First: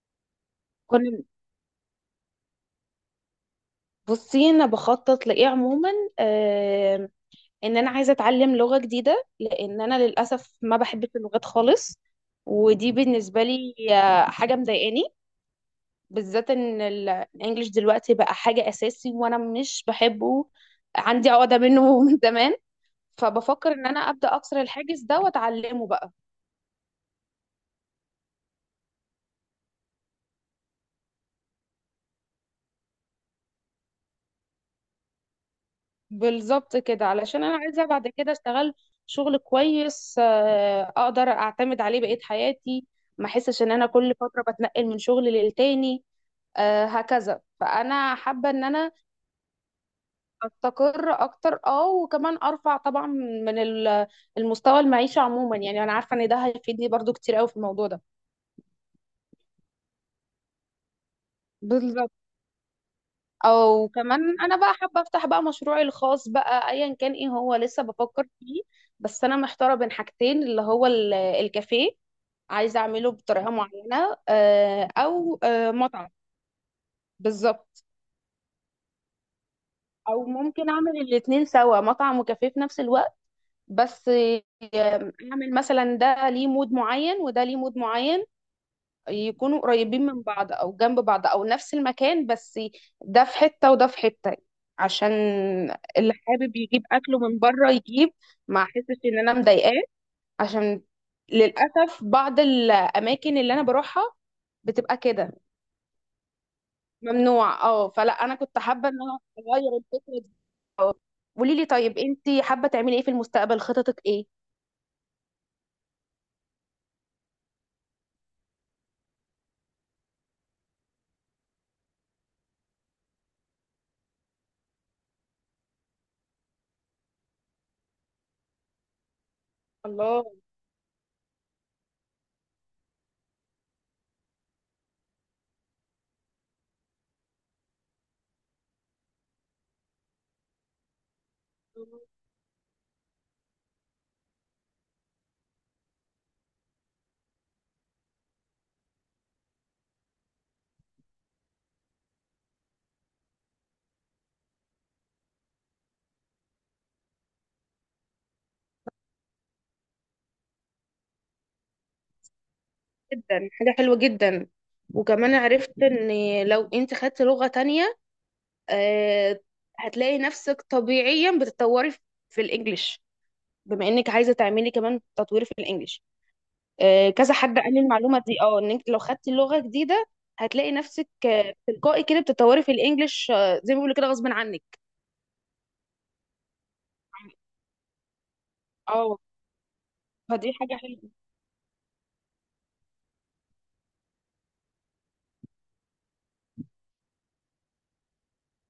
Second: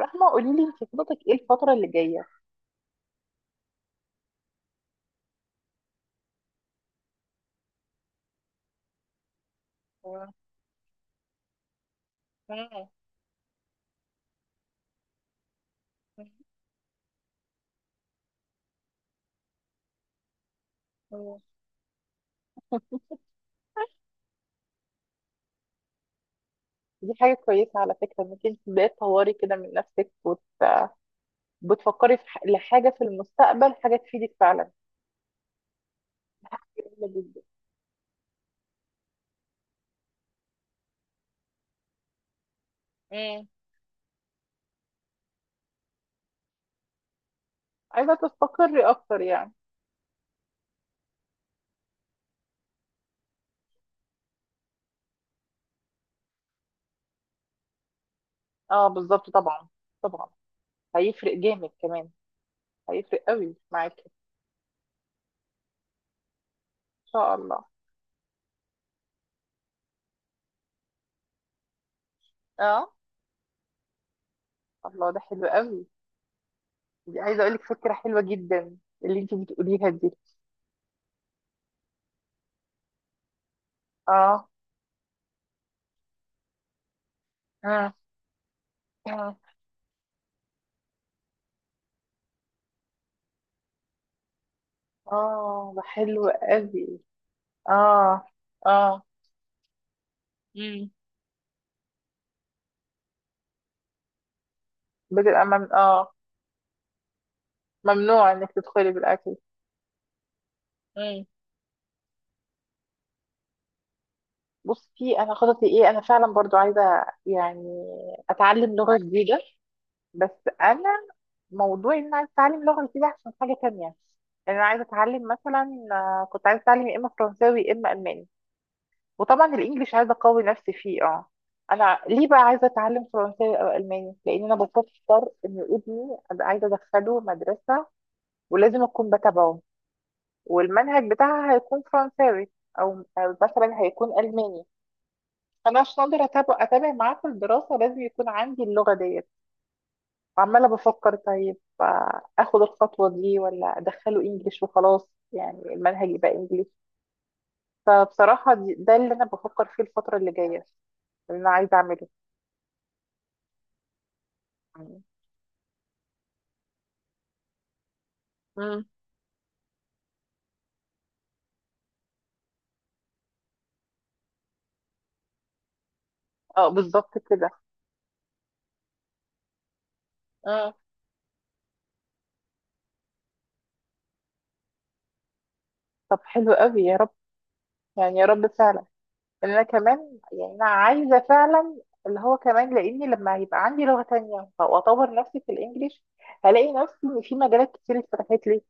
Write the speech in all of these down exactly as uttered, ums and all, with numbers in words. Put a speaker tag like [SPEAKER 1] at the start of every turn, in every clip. [SPEAKER 1] رحمة، قولي لي انت خططك
[SPEAKER 2] كنا
[SPEAKER 1] ايه الفترة اللي جاية؟
[SPEAKER 2] بصي، انا بخطط لايه عموما؟ آه ان انا عايزه اتعلم لغه جديده، لان انا للاسف ما بحبش اللغات خالص. ودي بالنسبه لي آه، حاجه مضايقاني، بالذات ان ال- الانجليش دلوقتي بقى حاجه اساسي وانا مش بحبه، عندي
[SPEAKER 1] مم.
[SPEAKER 2] عقده منه من زمان. فبفكر ان انا ابدا اكسر الحاجز ده واتعلمه بقى.
[SPEAKER 1] دي حاجة كويسة على فكرة انك انت تبدأي تطوري كده من نفسك وت... بتفكري في ح... لحاجة في المستقبل، حاجة تفيدك فعلا.
[SPEAKER 2] بالظبط كده،
[SPEAKER 1] جميلة جدا.
[SPEAKER 2] علشان انا عايزه بعد كده اشتغل شغل كويس، آه، اقدر اعتمد عليه بقية حياتي، ما
[SPEAKER 1] مم.
[SPEAKER 2] احسش ان انا كل فتره بتنقل من شغل للتاني. آه، هكذا
[SPEAKER 1] عايزة
[SPEAKER 2] فانا حابه ان
[SPEAKER 1] تستقري
[SPEAKER 2] انا
[SPEAKER 1] اكتر يعني.
[SPEAKER 2] استقر اكتر، اه، وكمان ارفع طبعا من ال- المستوى المعيشه عموما. يعني انا عارفه ان ده هيفيدني برضو كتير قوي في الموضوع ده.
[SPEAKER 1] اه بالظبط طبعا، طبعا هيفرق جامد كمان،
[SPEAKER 2] بالظبط.
[SPEAKER 1] هيفرق قوي
[SPEAKER 2] او
[SPEAKER 1] معاكي ان
[SPEAKER 2] كمان انا بقى حابه افتح بقى مشروعي الخاص بقى، ايا كان ايه
[SPEAKER 1] شاء
[SPEAKER 2] هو
[SPEAKER 1] الله.
[SPEAKER 2] لسه بفكر فيه. بس انا محتاره بين حاجتين، اللي هو ال- الكافيه، عايزة
[SPEAKER 1] اه
[SPEAKER 2] أعمله بطريقة معينة، آه،
[SPEAKER 1] الله ده
[SPEAKER 2] أو
[SPEAKER 1] حلو
[SPEAKER 2] آه،
[SPEAKER 1] قوي،
[SPEAKER 2] مطعم.
[SPEAKER 1] دي عايزة اقولك
[SPEAKER 2] بالظبط.
[SPEAKER 1] فكرة حلوة جدا اللي انت بتقوليها دي.
[SPEAKER 2] أو ممكن أعمل الاتنين سوا، مطعم وكافيه في نفس الوقت. بس آه،
[SPEAKER 1] اه
[SPEAKER 2] أعمل مثلا ده ليه مود معين وده ليه مود
[SPEAKER 1] مم.
[SPEAKER 2] معين،
[SPEAKER 1] مم.
[SPEAKER 2] يكونوا قريبين من بعض أو جنب بعض أو نفس المكان، بس ده في حتة وده في حتة. عشان
[SPEAKER 1] اه ده
[SPEAKER 2] اللي
[SPEAKER 1] حلو
[SPEAKER 2] حابب يجيب
[SPEAKER 1] قوي.
[SPEAKER 2] أكله من بره يجيب،
[SPEAKER 1] اه
[SPEAKER 2] ما أحسش
[SPEAKER 1] اه
[SPEAKER 2] إن أنا مضايقاه. عشان
[SPEAKER 1] امم
[SPEAKER 2] للأسف بعض الأماكن اللي أنا بروحها بتبقى كده
[SPEAKER 1] بتبقى مم... اه
[SPEAKER 2] ممنوع. اه، فلا
[SPEAKER 1] ممنوع
[SPEAKER 2] انا
[SPEAKER 1] انك
[SPEAKER 2] كنت حابه
[SPEAKER 1] تدخلي
[SPEAKER 2] ان انا
[SPEAKER 1] بالاكل.
[SPEAKER 2] اغير الفكره دي. اه.
[SPEAKER 1] امم
[SPEAKER 2] قولي لي طيب، انت حابه تعملي ايه في المستقبل؟ خططك ايه؟
[SPEAKER 1] بصي انا خططي ايه، انا فعلا برضو عايزه يعني اتعلم لغه جديده، بس انا موضوع ان انا عايزه اتعلم لغه جديده عشان حاجه تانية. يعني انا عايزه اتعلم مثلا، آه، كنت عايزه اتعلم يا اما فرنساوي يا اما الماني، وطبعا الانجليش عايزه
[SPEAKER 2] الله.
[SPEAKER 1] اقوي نفسي فيه اه. انا ليه بقى عايزه اتعلم فرنساوي او الماني؟ لان انا بفكر ان ابني ابقى عايزه ادخله مدرسه، ولازم اكون بتابعه، والمنهج بتاعها هيكون فرنساوي او أو مثلا هيكون الماني. فانا عشان اقدر اتابع اتابع معاه في الدراسه لازم يكون عندي اللغه ديت. وعماله بفكر طيب، آه، اخد الخطوه دي ولا ادخله انجليش وخلاص، يعني المنهج يبقى انجليش. فبصراحه دي- ده اللي انا بفكر فيه الفتره اللي جايه، اللي انا عايزه اعمله.
[SPEAKER 2] جدا حاجه حلوه جدا. وكمان عرفت ان لو انت خدت لغه تانية
[SPEAKER 1] امم
[SPEAKER 2] آه، هتلاقي نفسك طبيعيا بتتطوري في في الانجليش، بما انك عايزه تعملي كمان تطوير في الانجليش.
[SPEAKER 1] اه
[SPEAKER 2] آه،
[SPEAKER 1] بالظبط
[SPEAKER 2] كذا
[SPEAKER 1] كده
[SPEAKER 2] حد قال لي المعلومه دي، اه، ان انت لو خدتي لغه جديده هتلاقي
[SPEAKER 1] اه.
[SPEAKER 2] نفسك آه، تلقائي كده بتتطوري في الانجليش، آه، زي ما بيقولوا كده غصب عنك.
[SPEAKER 1] طب حلو قوي يا رب، يعني يا رب فعلا،
[SPEAKER 2] اه،
[SPEAKER 1] ان انا كمان يعني
[SPEAKER 2] فدي
[SPEAKER 1] انا
[SPEAKER 2] حاجة حلوة.
[SPEAKER 1] عايزه فعلا، اللي هو كمان، لاني لما هيبقى عندي لغه تانية واطور نفسي في الانجليش هلاقي نفسي ان في مجالات كتير اتفتحت لي.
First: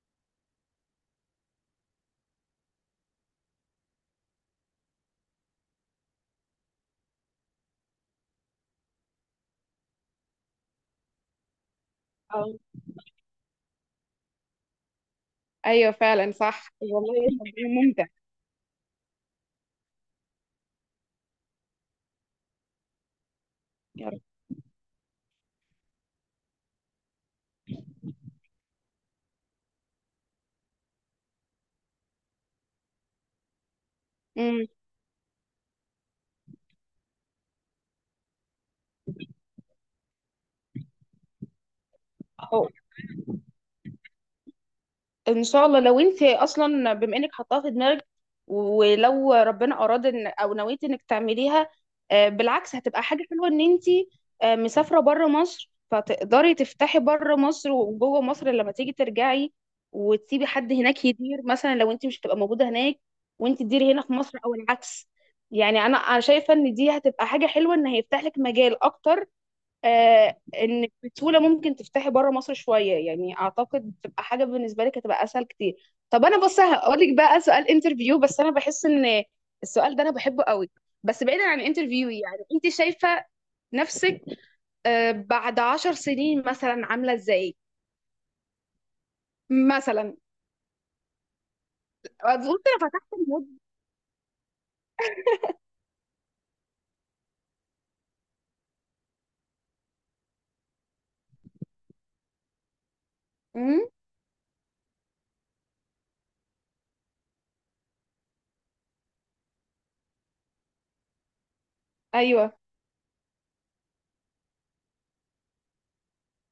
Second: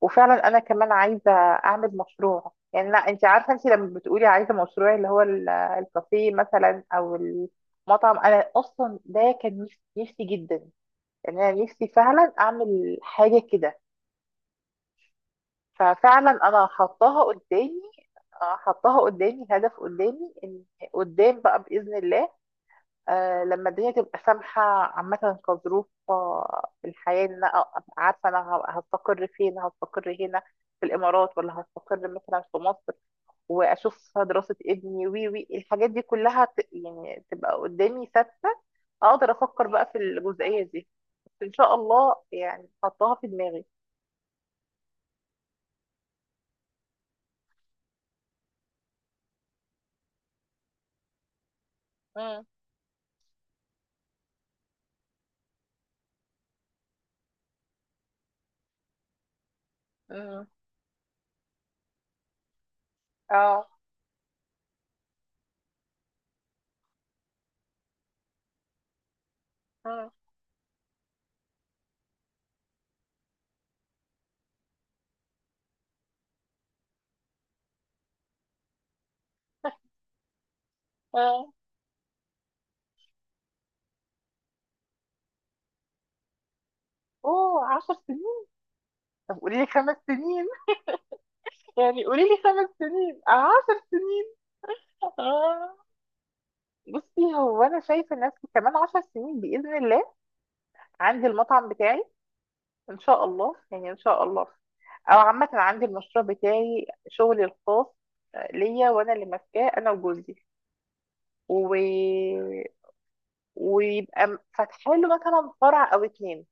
[SPEAKER 1] وفعلا انا كمان عايزه اعمل مشروع، يعني لا انت عارفه، انت لما بتقولي عايزه مشروع اللي هو ال- الكافيه مثلا او المطعم، انا اصلا ده كان نفسي نفسي جدا ان انا نفسي فعلا
[SPEAKER 2] أو.
[SPEAKER 1] اعمل حاجه كده.
[SPEAKER 2] أيوه
[SPEAKER 1] ففعلا
[SPEAKER 2] فعلا
[SPEAKER 1] انا
[SPEAKER 2] صح، والله
[SPEAKER 1] حطاها
[SPEAKER 2] صدقني
[SPEAKER 1] قدامي،
[SPEAKER 2] ممتع.
[SPEAKER 1] حطاها قدامي هدف قدامي ان قدام بقى باذن الله. آه لما الدنيا
[SPEAKER 2] يا
[SPEAKER 1] تبقى
[SPEAKER 2] رب.
[SPEAKER 1] سامحة عامة كظروف، آه، الحياة، إن أنا أبقى عارفة أنا ه- هستقر فين، هستقر هنا في الإمارات ولا هستقر مثلا في مصر، وأشوف دراسة
[SPEAKER 2] أمم.
[SPEAKER 1] ابني وي وي الحاجات دي كلها ت... يعني تبقى قدامي ثابتة، أقدر أفكر بقى في الجزئية دي. بس إن شاء الله
[SPEAKER 2] أو.
[SPEAKER 1] يعني حطها في دماغي.
[SPEAKER 2] إن شاء الله. لو أنت أصلا بما إنك حطاها في دماغك، ولو ربنا أراد إن أو نويت إنك تعمليها، آه،
[SPEAKER 1] مم.
[SPEAKER 2] بالعكس هتبقى حاجة حلوة إن أنت آه، مسافرة بره مصر، فتقدري تفتحي بره مصر وجوه مصر لما تيجي ترجعي،
[SPEAKER 1] مم.
[SPEAKER 2] وتسيبي حد هناك يدير مثلا لو أنت مش هتبقى موجودة هناك، وأنت
[SPEAKER 1] اه
[SPEAKER 2] تديري هنا في مصر أو العكس. يعني أنا أنا شايفة إن دي هتبقى حاجة حلوة، إن هيفتح لك مجال أكتر.
[SPEAKER 1] مم.
[SPEAKER 2] آه، انك بسهوله ممكن تفتحي بره مصر شويه. يعني اعتقد تبقى حاجه بالنسبه لك هتبقى اسهل كتير. طب انا بص هقول لك بقى سؤال انترفيو، بس انا بحس ان السؤال ده انا بحبه قوي. بس بعيدا
[SPEAKER 1] اه
[SPEAKER 2] عن انترفيو، يعني انت شايفه نفسك آه بعد عشر سنين مثلا عامله ازاي؟
[SPEAKER 1] اوه عشر سنين، طب قولي لي خمس
[SPEAKER 2] مثلا.
[SPEAKER 1] سنين يعني قولي لي
[SPEAKER 2] قلت
[SPEAKER 1] خمس
[SPEAKER 2] انا فتحت
[SPEAKER 1] سنين
[SPEAKER 2] المود.
[SPEAKER 1] عشر سنين. اه بصي هو انا شايفه نفسي كمان عشر سنين باذن الله عندي المطعم بتاعي، ان شاء الله
[SPEAKER 2] مم؟
[SPEAKER 1] يعني ان شاء الله، او عامه عندي المشروع بتاعي شغلي الخاص، آه، ليا وانا اللي ماسكاه انا وجوزي و...
[SPEAKER 2] ايوه.
[SPEAKER 1] ويبقى م- فاتحه له مثلا فرع او اتنين.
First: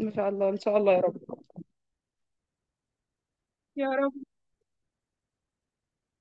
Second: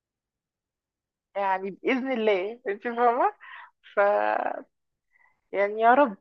[SPEAKER 2] ما شاء الله، ان شاء الله يا رب.
[SPEAKER 1] يعني باذن الله انت فاهمه.
[SPEAKER 2] يا
[SPEAKER 1] ف
[SPEAKER 2] رب.
[SPEAKER 1] يعني يا رب.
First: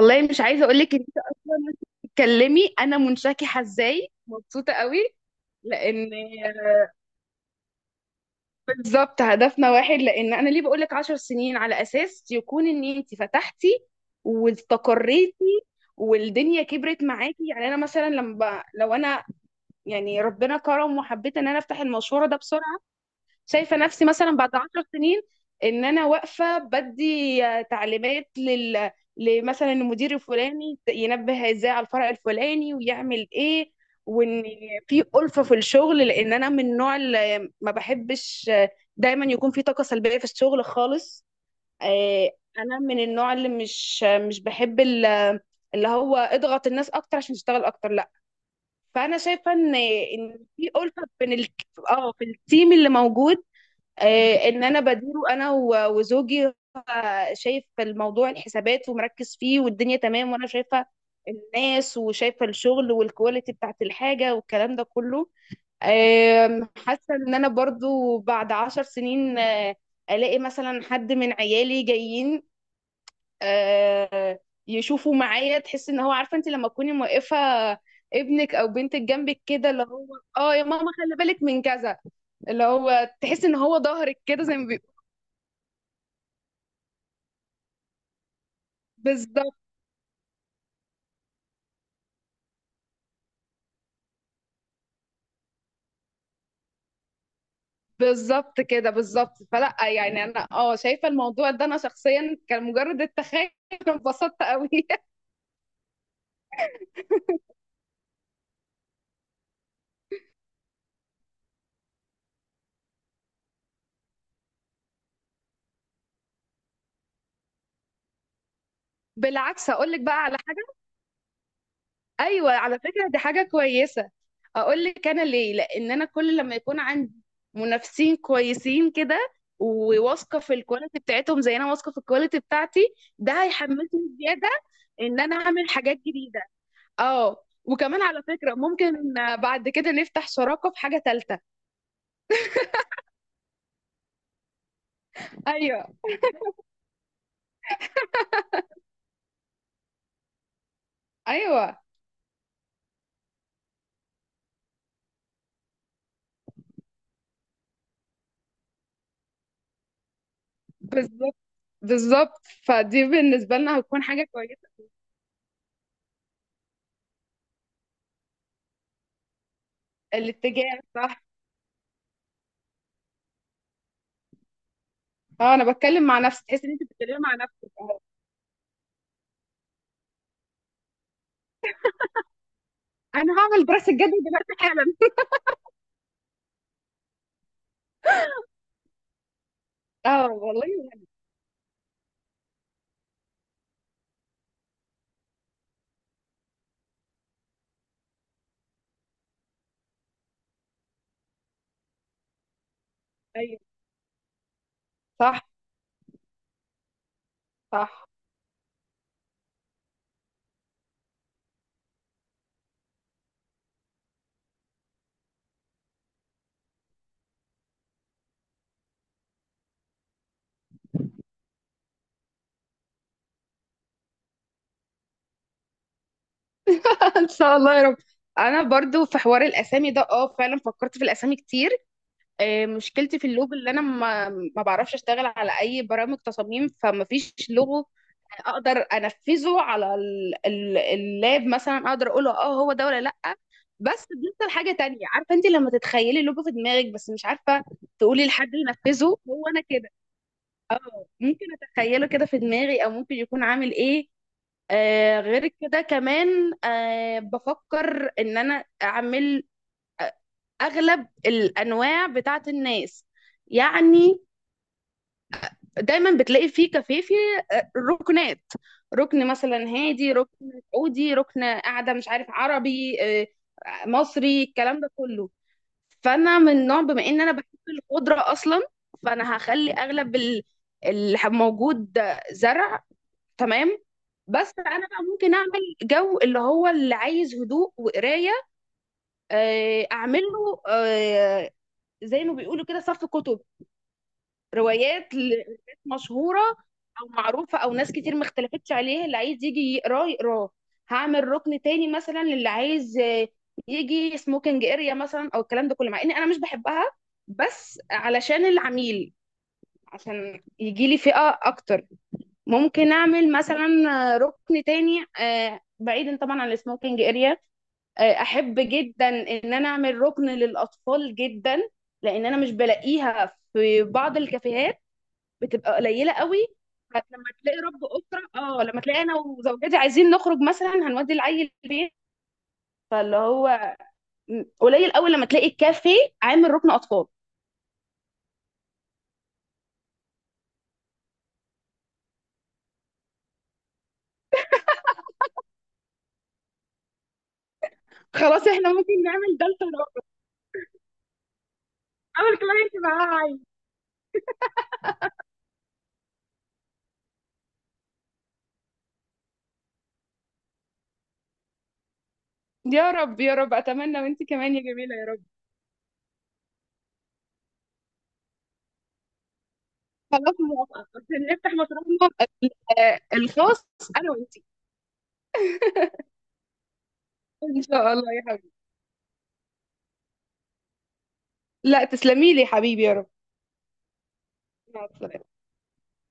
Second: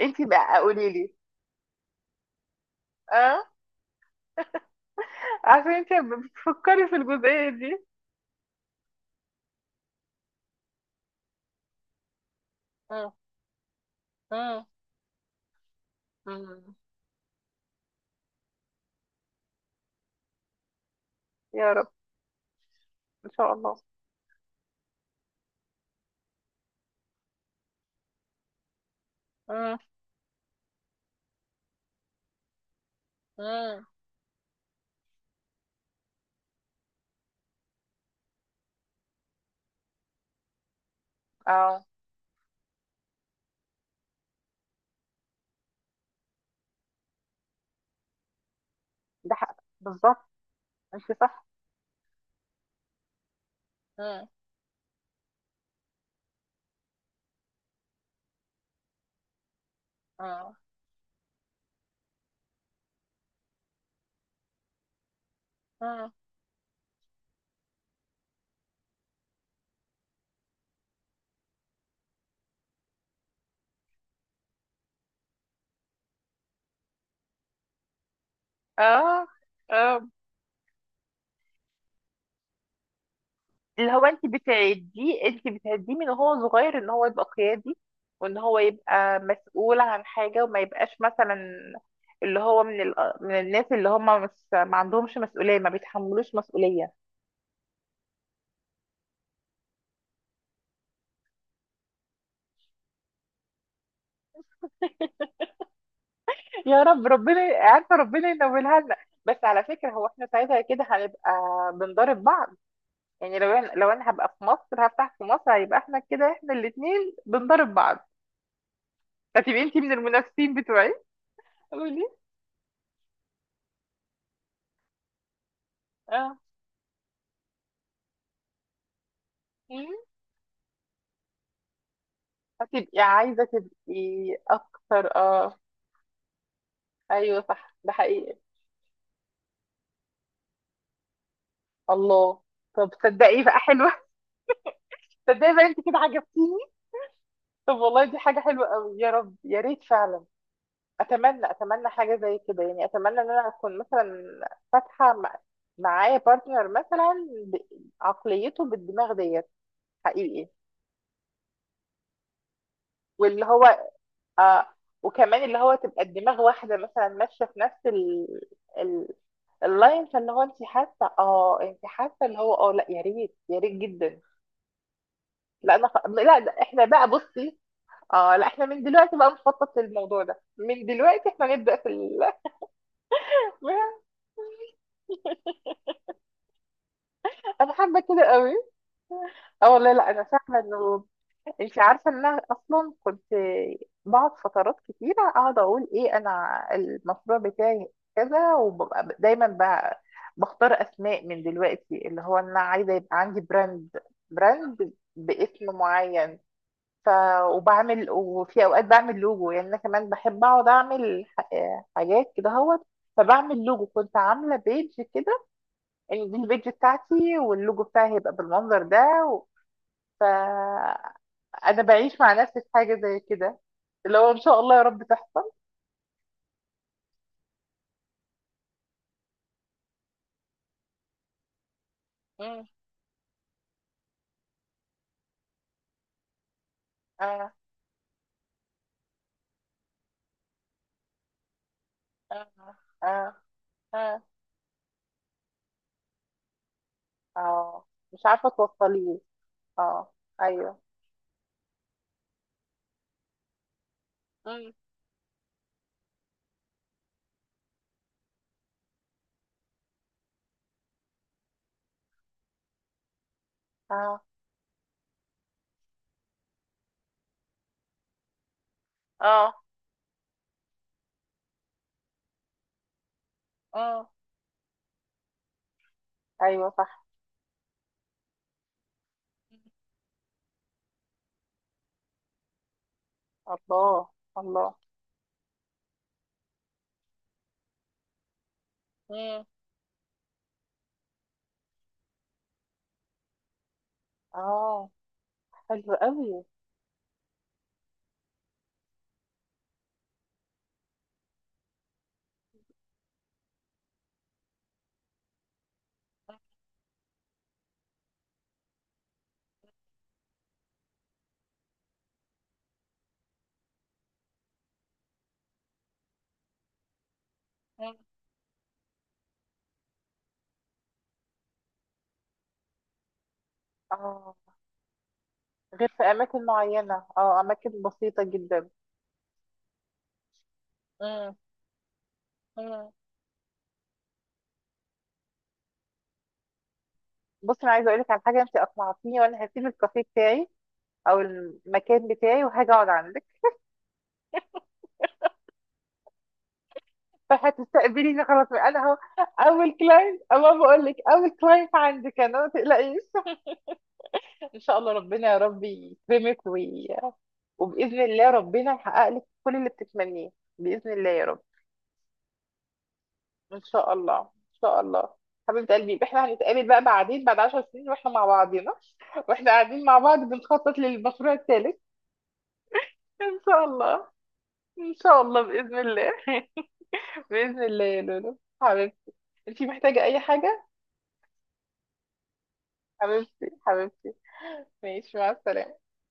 [SPEAKER 1] انت
[SPEAKER 2] مش
[SPEAKER 1] بقى
[SPEAKER 2] عايزه اقول
[SPEAKER 1] قولي
[SPEAKER 2] لك ان
[SPEAKER 1] لي.
[SPEAKER 2] انت اصلا، وانت بتتكلمي انا
[SPEAKER 1] اه
[SPEAKER 2] منشكحه ازاي، مبسوطه قوي.
[SPEAKER 1] عشان انت
[SPEAKER 2] لان
[SPEAKER 1] بتفكري في الجزئيه دي.
[SPEAKER 2] بالظبط هدفنا واحد. لان انا ليه بقول لك عشر سنين؟ على اساس يكون ان
[SPEAKER 1] مم.
[SPEAKER 2] انت فتحتي
[SPEAKER 1] مم.
[SPEAKER 2] واستقريتي والدنيا
[SPEAKER 1] مم.
[SPEAKER 2] كبرت معاكي. يعني انا مثلا لما ب- لو انا يعني ربنا كرم وحبيت ان انا
[SPEAKER 1] يا
[SPEAKER 2] افتح
[SPEAKER 1] رب
[SPEAKER 2] المشوار ده بسرعه،
[SPEAKER 1] ان شاء الله
[SPEAKER 2] شايفه نفسي مثلا بعد عشر سنين ان انا واقفه بدي آه، تعليمات لل لمثلا المدير الفلاني، ينبه ازاي على الفرع الفلاني ويعمل ايه.
[SPEAKER 1] اه
[SPEAKER 2] وان في ألفة في الشغل، لان انا من النوع اللي ما بحبش، آه، دايما يكون في طاقه سلبيه في الشغل خالص.
[SPEAKER 1] اه
[SPEAKER 2] آه، انا من النوع اللي مش آه، مش بحب ال- آه، اللي هو اضغط الناس اكتر عشان تشتغل اكتر، لا. فانا
[SPEAKER 1] ده
[SPEAKER 2] شايفه
[SPEAKER 1] حق
[SPEAKER 2] ان
[SPEAKER 1] بالظبط
[SPEAKER 2] ان في ألفة
[SPEAKER 1] انت
[SPEAKER 2] بين
[SPEAKER 1] صح
[SPEAKER 2] ال... اه، في التيم اللي موجود.
[SPEAKER 1] اه
[SPEAKER 2] آه، ان انا بديره انا و- وزوجي. هو شايف الموضوع الحسابات ومركز فيه والدنيا تمام، وانا
[SPEAKER 1] اه
[SPEAKER 2] شايفه الناس وشايفه الشغل والكواليتي بتاعت الحاجه والكلام ده كله.
[SPEAKER 1] اه
[SPEAKER 2] آم، حاسه ان انا برضو بعد عشر سنين آه، الاقي مثلا حد من عيالي جايين، آه، يشوفوا معايا. تحس ان هو، عارفه انت لما تكوني موقفه ابنك او بنتك
[SPEAKER 1] اه
[SPEAKER 2] جنبك كده، اللي هو
[SPEAKER 1] اه
[SPEAKER 2] اه يا ماما خلي بالك من كذا، اللي هو تحس ان هو
[SPEAKER 1] اللي هو
[SPEAKER 2] ظهرك
[SPEAKER 1] انت
[SPEAKER 2] كده زي ما.
[SPEAKER 1] بتعديه انت بتعديه من هو صغير ان هو يبقى قيادي، وان هو يبقى
[SPEAKER 2] بالضبط،
[SPEAKER 1] مسؤول عن حاجة وما يبقاش مثلا اللي هو من ال... من الناس اللي هم مش ما عندهمش مسؤولية ما بيتحملوش مسؤولية.
[SPEAKER 2] بالضبط كده، بالضبط. فلأ، يعني أنا آه، شايفة الموضوع ده أنا شخصيًا كان مجرد التخيُّل أنا اتبسطت أوي
[SPEAKER 1] يا رب ربنا عارفة ربنا ينولها لنا. بس على فكرة هو احنا ساعتها كده هنبقى بنضارب بعض، يعني لو انا لو انا هبقى في مصر هفتح في مصر هيبقى احنا كده احنا الاتنين بنضرب بعض، هتبقي
[SPEAKER 2] بالعكس
[SPEAKER 1] انتي من
[SPEAKER 2] هاقول لِك بقى على
[SPEAKER 1] المنافسين
[SPEAKER 2] حاجة.
[SPEAKER 1] بتوعي. قولي
[SPEAKER 2] أيوه، على فكرة دي حاجة كويسة. هاقول لِك أنا ليه، لإن أنا كل
[SPEAKER 1] اه
[SPEAKER 2] لمّا يكون عندي منافسين كويسين كده
[SPEAKER 1] مم.
[SPEAKER 2] وواثقة في الquality بتاعتهم زي أنا واثقة في الquality بتاعتي،
[SPEAKER 1] هتبقي
[SPEAKER 2] ده
[SPEAKER 1] عايزة
[SPEAKER 2] هيحمّسني
[SPEAKER 1] تبقي
[SPEAKER 2] زيادة
[SPEAKER 1] اكتر
[SPEAKER 2] إن أنا
[SPEAKER 1] اه.
[SPEAKER 2] أعمل حاجات جديدة.
[SPEAKER 1] ايوه
[SPEAKER 2] آه،
[SPEAKER 1] صح ده
[SPEAKER 2] وكمان على
[SPEAKER 1] حقيقي
[SPEAKER 2] فكرة ممكن بعد كده نفتح شراكة في حاجة تالتة.
[SPEAKER 1] الله. طب تصدقي بقى حلوة، تصدقي بقى انت
[SPEAKER 2] أيوه،
[SPEAKER 1] كده عجبتيني. طب والله دي حاجة حلوة قوي يا رب يا ريت فعلا. اتمنى
[SPEAKER 2] أيوه.
[SPEAKER 1] اتمنى حاجة زي كده، يعني اتمنى ان انا اكون مثلا فاتحة مع- معايا بارتنر مثلا ب- عقليته بالدماغ ديت حقيقي.
[SPEAKER 2] بالظبط بالظبط، فدي
[SPEAKER 1] واللي
[SPEAKER 2] بالنسبة
[SPEAKER 1] هو
[SPEAKER 2] لنا هتكون حاجة
[SPEAKER 1] اه
[SPEAKER 2] كويسة.
[SPEAKER 1] وكمان اللي هو تبقى الدماغ واحدة مثلا ماشية في نفس ال... ال... اللاين، فاللي هو انت
[SPEAKER 2] الاتجاه
[SPEAKER 1] حاسة
[SPEAKER 2] صح.
[SPEAKER 1] اه انت حاسة اللي هو اه، لا يا ريت يا ريت جدا.
[SPEAKER 2] اه، انا
[SPEAKER 1] لا انا خ...
[SPEAKER 2] بتكلم مع
[SPEAKER 1] لا
[SPEAKER 2] نفسي،
[SPEAKER 1] ده
[SPEAKER 2] تحس ان انت
[SPEAKER 1] احنا بقى
[SPEAKER 2] بتتكلمي مع
[SPEAKER 1] بصي،
[SPEAKER 2] نفسك، اه.
[SPEAKER 1] اه لا احنا من دلوقتي بقى نخطط للموضوع ده، من دلوقتي احنا نبدأ في ال...
[SPEAKER 2] انا هعمل دراسة جدوى دلوقتي حالا.
[SPEAKER 1] انا حابة كده قوي اه والله. لا انا
[SPEAKER 2] اه
[SPEAKER 1] فاهمة
[SPEAKER 2] والله.
[SPEAKER 1] انه انت عارفه ان انا اصلا كنت بقعد فترات كتيره اقعد اقول ايه انا المشروع بتاعي كذا، وببقى دايما بقى بختار اسماء من دلوقتي، اللي هو انا عايزه يبقى عندي
[SPEAKER 2] ايوه
[SPEAKER 1] براند، براند
[SPEAKER 2] صح
[SPEAKER 1] باسم معين. ف
[SPEAKER 2] صح.
[SPEAKER 1] وبعمل وفي اوقات بعمل لوجو، يعني انا كمان بحب اقعد اعمل ح- حاجات كده اهوت. فبعمل لوجو كنت عامله بيج كده ان دي البيج بتاعتي واللوجو بتاعي هيبقى بالمنظر ده. انا بعيش مع نفسي في حاجه زي كده اللي هو ان شاء الله يا رب تحصل.
[SPEAKER 2] ان شاء الله يا رب. انا برضو في حوار الاسامي ده، اه، فعلا فكرت في الاسامي كتير. آه،
[SPEAKER 1] مم.
[SPEAKER 2] مشكلتي في اللوجو، اللي انا ما ما بعرفش اشتغل على اي برامج تصاميم، فما فيش
[SPEAKER 1] اه
[SPEAKER 2] لوجو اقدر انفذه على ال- ال- اللاب، مثلا اقدر اقوله اه هو
[SPEAKER 1] اه
[SPEAKER 2] ده ولا لا.
[SPEAKER 1] اه
[SPEAKER 2] بس
[SPEAKER 1] اه
[SPEAKER 2] بيحصل حاجه تانية، عارفه انت لما تتخيلي اللوجو في دماغك بس مش عارفه
[SPEAKER 1] اه مش
[SPEAKER 2] تقولي
[SPEAKER 1] عارفه
[SPEAKER 2] لحد ينفذه
[SPEAKER 1] توصليه
[SPEAKER 2] هو انا كده.
[SPEAKER 1] اه
[SPEAKER 2] اه،
[SPEAKER 1] ايوه
[SPEAKER 2] ممكن اتخيله كده في دماغي او ممكن يكون عامل ايه.
[SPEAKER 1] مم.
[SPEAKER 2] آه، غير كده كمان آه بفكر ان انا اعمل آه، اغلب الانواع بتاعت الناس. يعني
[SPEAKER 1] اه
[SPEAKER 2] دايما بتلاقي في كافيه فيه آه، ركنات، ركن
[SPEAKER 1] اه
[SPEAKER 2] مثلا هادي، ركن سعودي، ركن قاعده مش عارف عربي آه،
[SPEAKER 1] اه
[SPEAKER 2] مصري، الكلام ده كله. فانا من
[SPEAKER 1] ايوه
[SPEAKER 2] نوع،
[SPEAKER 1] صح
[SPEAKER 2] بما ان انا بحب الخضره اصلا، فانا هخلي اغلب ال- اللي هب- موجود ده زرع. تمام.
[SPEAKER 1] الله
[SPEAKER 2] بس
[SPEAKER 1] الله
[SPEAKER 2] انا بقى ممكن اعمل جو اللي هو اللي عايز هدوء وقرايه،
[SPEAKER 1] مم.
[SPEAKER 2] آه، اعمله آه، زي ما بيقولوا كده صف كتب
[SPEAKER 1] اه
[SPEAKER 2] روايات لناس
[SPEAKER 1] حلو قوي
[SPEAKER 2] مشهورة أو معروفة أو ناس كتير ما اختلفتش عليها، اللي عايز يجي يقراه يقراه. هعمل ركن تاني مثلا للي عايز آه، يجي سموكينج اريا مثلا أو الكلام ده كله، مع إني أنا مش بحبها، بس علشان العميل، عشان يجي لي فئة أكتر. ممكن أعمل مثلا آه، ركن تاني آه، بعيدا طبعا عن السموكينج اريا.
[SPEAKER 1] مم.
[SPEAKER 2] آه، أحب جدا إن أنا أعمل ركن للأطفال جدا، لأن أنا مش بلاقيها في بعض
[SPEAKER 1] اه
[SPEAKER 2] الكافيهات، بتبقى
[SPEAKER 1] غير في
[SPEAKER 2] قليله قوي.
[SPEAKER 1] اماكن معينه
[SPEAKER 2] فلما
[SPEAKER 1] اه
[SPEAKER 2] تلاقي
[SPEAKER 1] اماكن
[SPEAKER 2] رب
[SPEAKER 1] بسيطه
[SPEAKER 2] اسره، اه،
[SPEAKER 1] جدا
[SPEAKER 2] لما تلاقي انا وزوجتي عايزين نخرج مثلا، هنودي
[SPEAKER 1] مم.
[SPEAKER 2] العيل البيت.
[SPEAKER 1] مم.
[SPEAKER 2] فاللي هو م- قليل قوي لما تلاقي الكافيه عامل ركن اطفال.
[SPEAKER 1] بصي انا عايزه اقول لك على حاجه، انت اقنعتيني وانا هسيب الكافيه بتاعي او المكان بتاعي وهاجي اقعد عندك، فهتستقبليني خلاص
[SPEAKER 2] خلاص، احنا
[SPEAKER 1] انا اهو
[SPEAKER 2] ممكن نعمل ده
[SPEAKER 1] اول
[SPEAKER 2] لده.
[SPEAKER 1] كلاينت، اما بقول لك اول كلاينت عندك
[SPEAKER 2] اول
[SPEAKER 1] انا ما
[SPEAKER 2] كلاينت
[SPEAKER 1] تقلقيش.
[SPEAKER 2] معاها عيل.
[SPEAKER 1] ان شاء الله ربنا يا رب يكرمك وي... وباذن الله ربنا يحقق لك كل اللي بتتمنيه، باذن الله يا رب.
[SPEAKER 2] يا رب يا رب
[SPEAKER 1] ان شاء
[SPEAKER 2] اتمنى،
[SPEAKER 1] الله
[SPEAKER 2] وانت
[SPEAKER 1] ان
[SPEAKER 2] كمان يا
[SPEAKER 1] شاء
[SPEAKER 2] جميله يا
[SPEAKER 1] الله
[SPEAKER 2] رب.
[SPEAKER 1] حبيبه قلبي، يبقى احنا هنتقابل بقى بعدين بعد عشر سنين واحنا مع بعضينا، واحنا قاعدين مع بعض
[SPEAKER 2] خلاص
[SPEAKER 1] بنخطط
[SPEAKER 2] موافقه، عشان
[SPEAKER 1] للمشروع
[SPEAKER 2] نفتح
[SPEAKER 1] الثالث.
[SPEAKER 2] مشروعنا ال- آه،
[SPEAKER 1] ان شاء
[SPEAKER 2] الخاص،
[SPEAKER 1] الله
[SPEAKER 2] انا وانت.
[SPEAKER 1] ان شاء الله باذن الله. باذن
[SPEAKER 2] ان
[SPEAKER 1] الله
[SPEAKER 2] شاء
[SPEAKER 1] يا
[SPEAKER 2] الله يا
[SPEAKER 1] لولو
[SPEAKER 2] حبيبي.
[SPEAKER 1] حبيبتي. انتي محتاجه اي حاجه؟
[SPEAKER 2] لا، تسلمي لي يا حبيبي يا رب.
[SPEAKER 1] حبيبتي حبيبتي
[SPEAKER 2] مع
[SPEAKER 1] ماشي مع
[SPEAKER 2] السلامه.
[SPEAKER 1] السلامة.